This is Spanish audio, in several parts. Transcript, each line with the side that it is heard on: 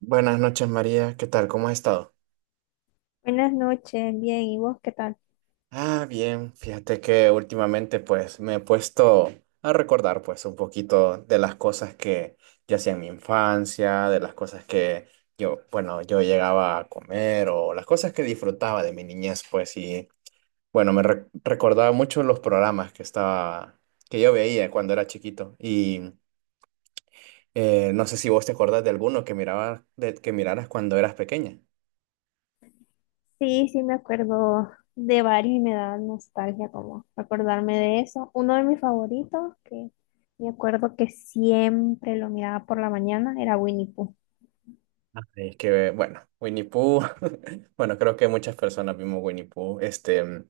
right: Buenas noches, María. ¿Qué tal? ¿Cómo has estado?
left: Buenas noches, bien, ¿y vos qué tal?
right: Ah, bien. Fíjate que últimamente pues me he puesto a recordar pues un poquito de las cosas que yo hacía en mi infancia, de las cosas que yo, bueno, yo llegaba a comer o las cosas que disfrutaba de mi niñez pues. Y bueno, recordaba mucho los programas que estaba, que yo veía cuando era chiquito. Y no sé si vos te acordás de alguno que miraba, que miraras cuando eras pequeña.
left: Sí, sí, me acuerdo de varios y me da nostalgia como acordarme de eso. Uno de mis favoritos, que me acuerdo que siempre lo miraba por la mañana, era Winnie Pooh.
right: Es que, bueno, Winnie Pooh, bueno, creo que muchas personas vimos Winnie Pooh. Este,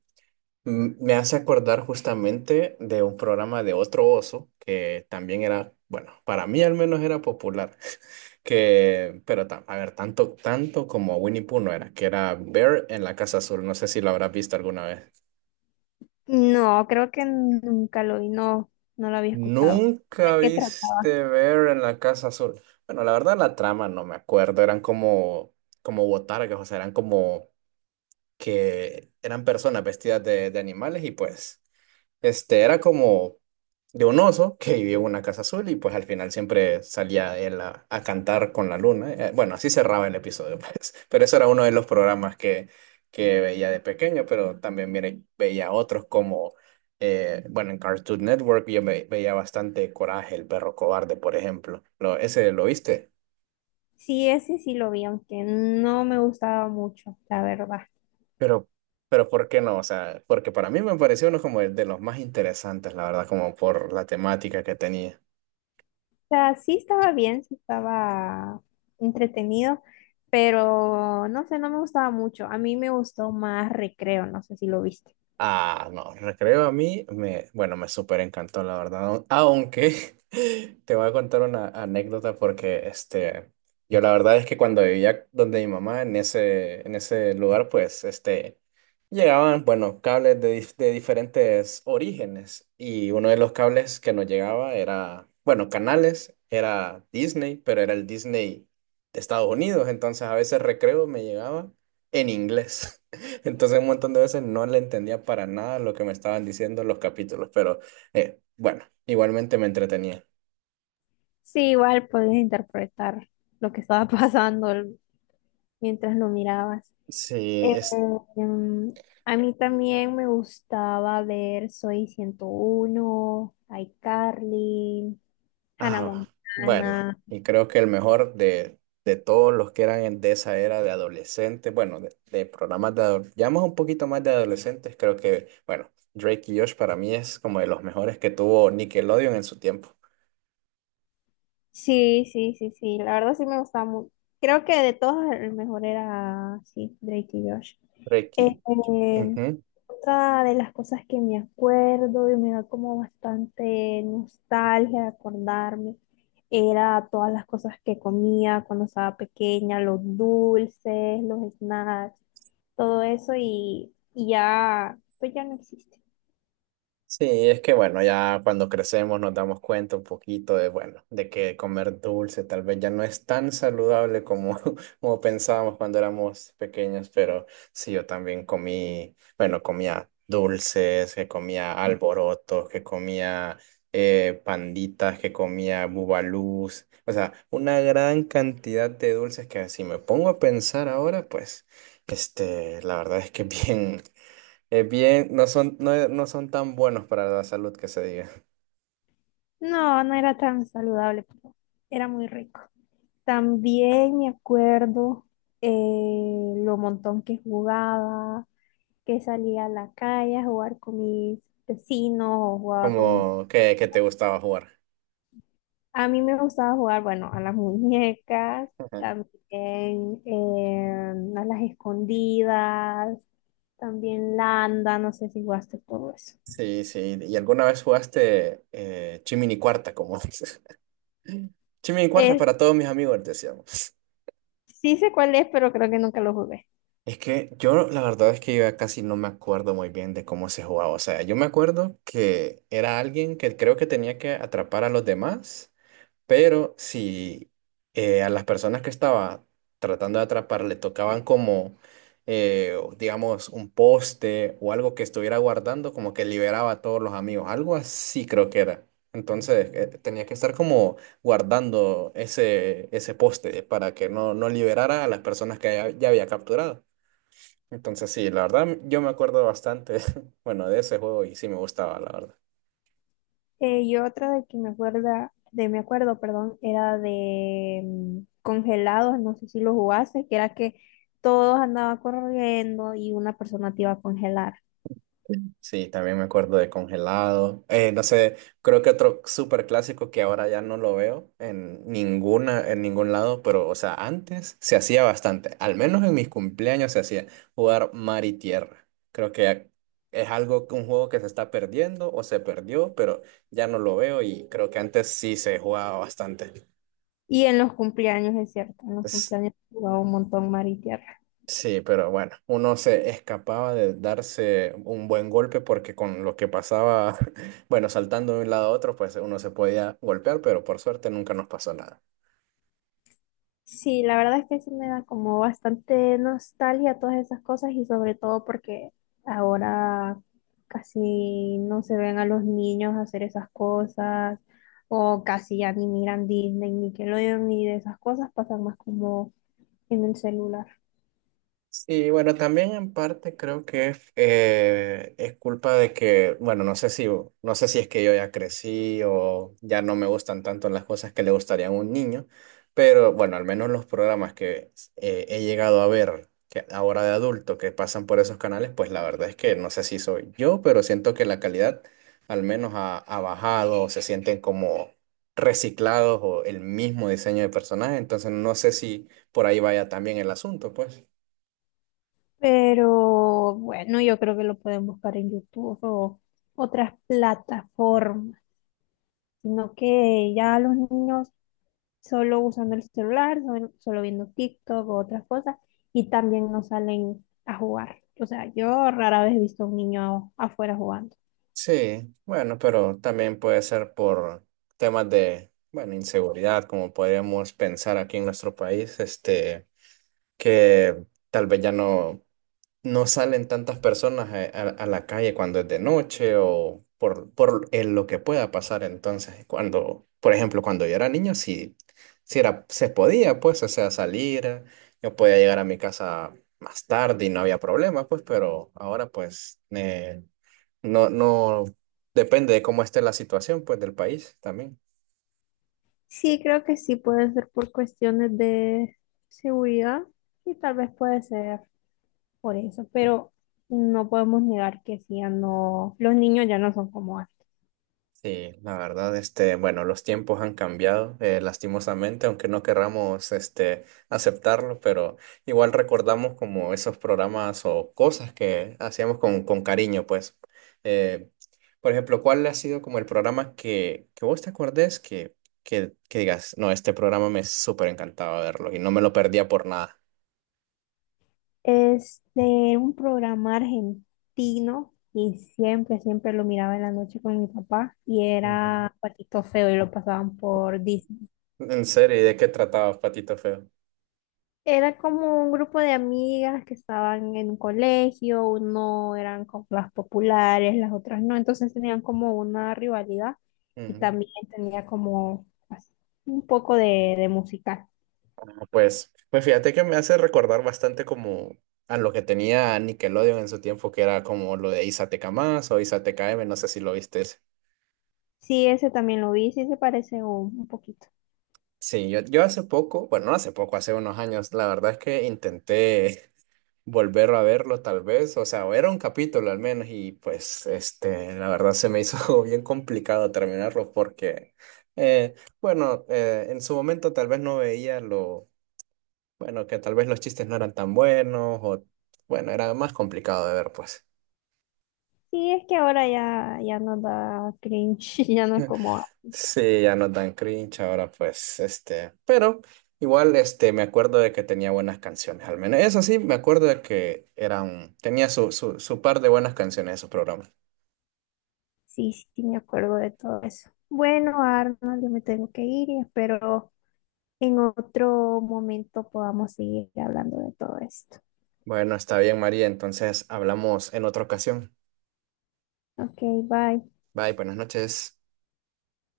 right: me hace acordar justamente de un programa de otro oso que también era, bueno, para mí al menos era popular, que, pero a ver, tanto como Winnie Pooh no era, que era Bear en la Casa Azul. No sé si lo habrás visto alguna vez.
left: No, creo que nunca lo vi, no, no lo había escuchado. ¿De
right: ¿Nunca
left: qué trataba?
right: viste Bear en la Casa Azul? Bueno, la verdad la trama no me acuerdo, eran como, como botargas, o sea, eran como que eran personas vestidas de animales y pues este era como de un oso que vivía en una casa azul y pues al final siempre salía él a cantar con la luna. Bueno, así cerraba el episodio, pues. Pero eso era uno de los programas que veía de pequeño, pero también mire, veía otros como, bueno, en Cartoon Network yo veía bastante Coraje, el perro cobarde, por ejemplo. Lo, ¿ese lo viste?
left: Sí, ese sí lo vi, aunque no me gustaba mucho, la verdad.
right: Pero, pero ¿por qué no? O sea, porque para mí me pareció uno como de los más interesantes, la verdad, como por la temática que tenía.
left: O sea, sí estaba bien, sí estaba entretenido, pero no sé, no me gustaba mucho. A mí me gustó más Recreo, no sé si lo viste.
right: Ah, no, recreo a mí, me, bueno, me súper encantó, la verdad. Aunque te voy a contar una anécdota porque este, yo la verdad es que cuando vivía donde mi mamá, en ese lugar, pues este, llegaban, bueno, cables de, de diferentes orígenes. Y uno de los cables que nos llegaba era, bueno, canales, era Disney, pero era el Disney de Estados Unidos. Entonces a veces recreo me llegaba en inglés. Entonces un montón de veces no le entendía para nada lo que me estaban diciendo los capítulos, pero bueno, igualmente me entretenía.
left: Sí, igual podías interpretar lo que estaba pasando mientras lo mirabas.
right: Sí,
left: Eh,
right: es...
left: em, a mí también me gustaba ver Soy 101, iCarly, Hannah
right: Ah, bueno,
left: Montana.
right: y creo que el mejor de todos los que eran de esa era de adolescentes, bueno, de programas de adolescentes, ya más un poquito más de adolescentes, creo que, bueno, Drake y Josh para mí es como de los mejores que tuvo Nickelodeon en su tiempo.
left: Sí, sí, sí, sí. La verdad sí me gustaba mucho. Creo que de todos el mejor era, sí, Drake y Josh.
right: Drake y...
left: Este,
right: Ujú.
left: otra de las cosas que me acuerdo y me da como bastante nostalgia de acordarme era todas las cosas que comía cuando estaba pequeña, los dulces, los snacks, todo eso y ya, pues ya no existe.
right: Sí, es que bueno, ya cuando crecemos nos damos cuenta un poquito de, bueno, de que comer dulce tal vez ya no es tan saludable como, como pensábamos cuando éramos pequeños, pero sí, yo también comí, bueno, comía dulces, que comía alborotos, que comía panditas, que comía bubalús, o sea, una gran cantidad de dulces que si me pongo a pensar ahora, pues, este, la verdad es que bien. Bien, no son, no, no son tan buenos para la salud que se diga.
left: No, no era tan saludable, pero era muy rico. También me acuerdo lo montón que jugaba, que salía a la calle a jugar con mis vecinos o jugaba con mis...
right: Como que te gustaba jugar.
left: A mí me gustaba jugar, bueno, a las muñecas,
right: Ajá.
left: también a las escondidas, también landa, no sé si jugaste todo eso.
right: Sí, sí. ¿Y alguna vez jugaste Chimini Cuarta, como dices? Chimini Cuarta
left: Eh,
right: para todos mis amigos, decíamos.
left: sí sé cuál es, pero creo que nunca lo jugué.
right: Es que yo, la verdad es que yo ya casi no me acuerdo muy bien de cómo se jugaba. O sea, yo me acuerdo que era alguien que creo que tenía que atrapar a los demás. Pero si a las personas que estaba tratando de atrapar le tocaban como, digamos, un poste o algo que estuviera guardando, como que liberaba a todos los amigos, algo así creo que era. Entonces tenía que estar como guardando ese, ese poste para que no, no liberara a las personas que ya, ya había capturado. Entonces sí, la verdad yo me acuerdo bastante, bueno, de ese juego y sí me gustaba, la verdad.
left: Y otra de que me acuerda, de me acuerdo, perdón, era de congelados, no sé si lo jugaste, que era que todos andaban corriendo y una persona te iba a congelar.
right: Sí, también me acuerdo de Congelado. No sé, creo que otro súper clásico que ahora ya no lo veo en ninguna, en ningún lado, pero, o sea, antes se hacía bastante. Al menos en mis cumpleaños se hacía jugar mar y tierra. Creo que es algo, un juego que se está perdiendo o se perdió, pero ya no lo veo y creo que antes sí se jugaba bastante.
left: Y en los cumpleaños, es cierto, en los cumpleaños jugaba un montón mar y tierra.
right: Sí, pero bueno, uno se escapaba de darse un buen golpe porque con lo que pasaba, bueno, saltando de un lado a otro, pues uno se podía golpear, pero por suerte nunca nos pasó nada.
left: Sí, la verdad es que sí me da como bastante nostalgia todas esas cosas y sobre todo porque ahora casi no se ven a los niños hacer esas cosas o casi ya ni miran Disney, Nickelodeon ni de esas cosas, pasan más como en el celular.
right: Sí, bueno, también en parte creo que es culpa de que, bueno, no sé si, no sé si es que yo ya crecí o ya no me gustan tanto las cosas que le gustarían a un niño, pero bueno, al menos los programas que he llegado a ver que ahora de adulto que pasan por esos canales, pues la verdad es que no sé si soy yo, pero siento que la calidad al menos ha, ha bajado o se sienten como reciclados o el mismo diseño de personaje, entonces no sé si por ahí vaya también el asunto, pues.
left: Pero bueno, yo creo que lo pueden buscar en YouTube o otras plataformas, sino que ya los niños solo usando el celular, solo viendo TikTok o otras cosas, y también no salen a jugar. O sea, yo rara vez he visto a un niño afuera jugando.
right: Sí, bueno, pero también puede ser por temas de, bueno, inseguridad, como podríamos pensar aquí en nuestro país, este, que tal vez ya no, no salen tantas personas a, a la calle cuando es de noche o por lo que pueda pasar. Entonces, cuando, por ejemplo, cuando yo era niño, sí, sí era, se podía, pues, o sea, salir, yo podía llegar a mi casa más tarde y no había problema, pues, pero ahora, pues, no, no, depende de cómo esté la situación, pues, del país también.
left: Sí, creo que sí puede ser por cuestiones de seguridad y tal vez puede ser por eso, pero no podemos negar que sí, ya no, los niños ya no son como antes.
right: Sí, la verdad, este, bueno, los tiempos han cambiado, lastimosamente, aunque no querramos, este, aceptarlo, pero igual recordamos como esos programas o cosas que hacíamos con cariño, pues. Eh, por ejemplo, ¿cuál ha sido como el programa que vos te acordés que digas, no, este programa me súper encantaba verlo y no me lo perdía por nada?
left: Es de un programa argentino y siempre lo miraba en la noche con mi papá y
right: Ujú.
left: era Patito Feo y lo pasaban por Disney.
right: En serio, ¿y de qué trataba Patito Feo?
left: Era como un grupo de amigas que estaban en un colegio, uno eran como las populares, las otras no, entonces tenían como una rivalidad y
right: Ujú.
left: también tenía como así, un poco de musical.
right: No, pues, pues fíjate que me hace recordar bastante como a lo que tenía Nickelodeon en su tiempo, que era como lo de Isateca más o Isateca M, no sé si lo viste.
left: Sí, ese también lo vi, sí se parece un poquito.
right: Sí, yo hace poco, bueno, no hace poco, hace unos años, la verdad es que intenté volver a verlo tal vez, o sea, o era un capítulo al menos y pues, este, la verdad se me hizo bien complicado terminarlo porque, eh, bueno, en su momento tal vez no veía lo bueno, que tal vez los chistes no eran tan buenos o, bueno, era más complicado de ver, pues.
left: Sí, es que ahora ya, ya no da cringe, ya no es como, ah,
right: Sí, ya no tan cringe ahora, pues, este, pero igual, este, me acuerdo de que tenía buenas canciones, al menos. Eso sí, me acuerdo de que eran, tenía su, su, su par de buenas canciones esos programas.
left: sí, sí, me acuerdo de todo eso. Bueno, Arnold, yo me tengo que ir y espero en otro momento podamos seguir hablando de todo esto.
right: Bueno, está bien, María, entonces hablamos en otra ocasión.
left: Ok, bye.
right: Bye, buenas noches.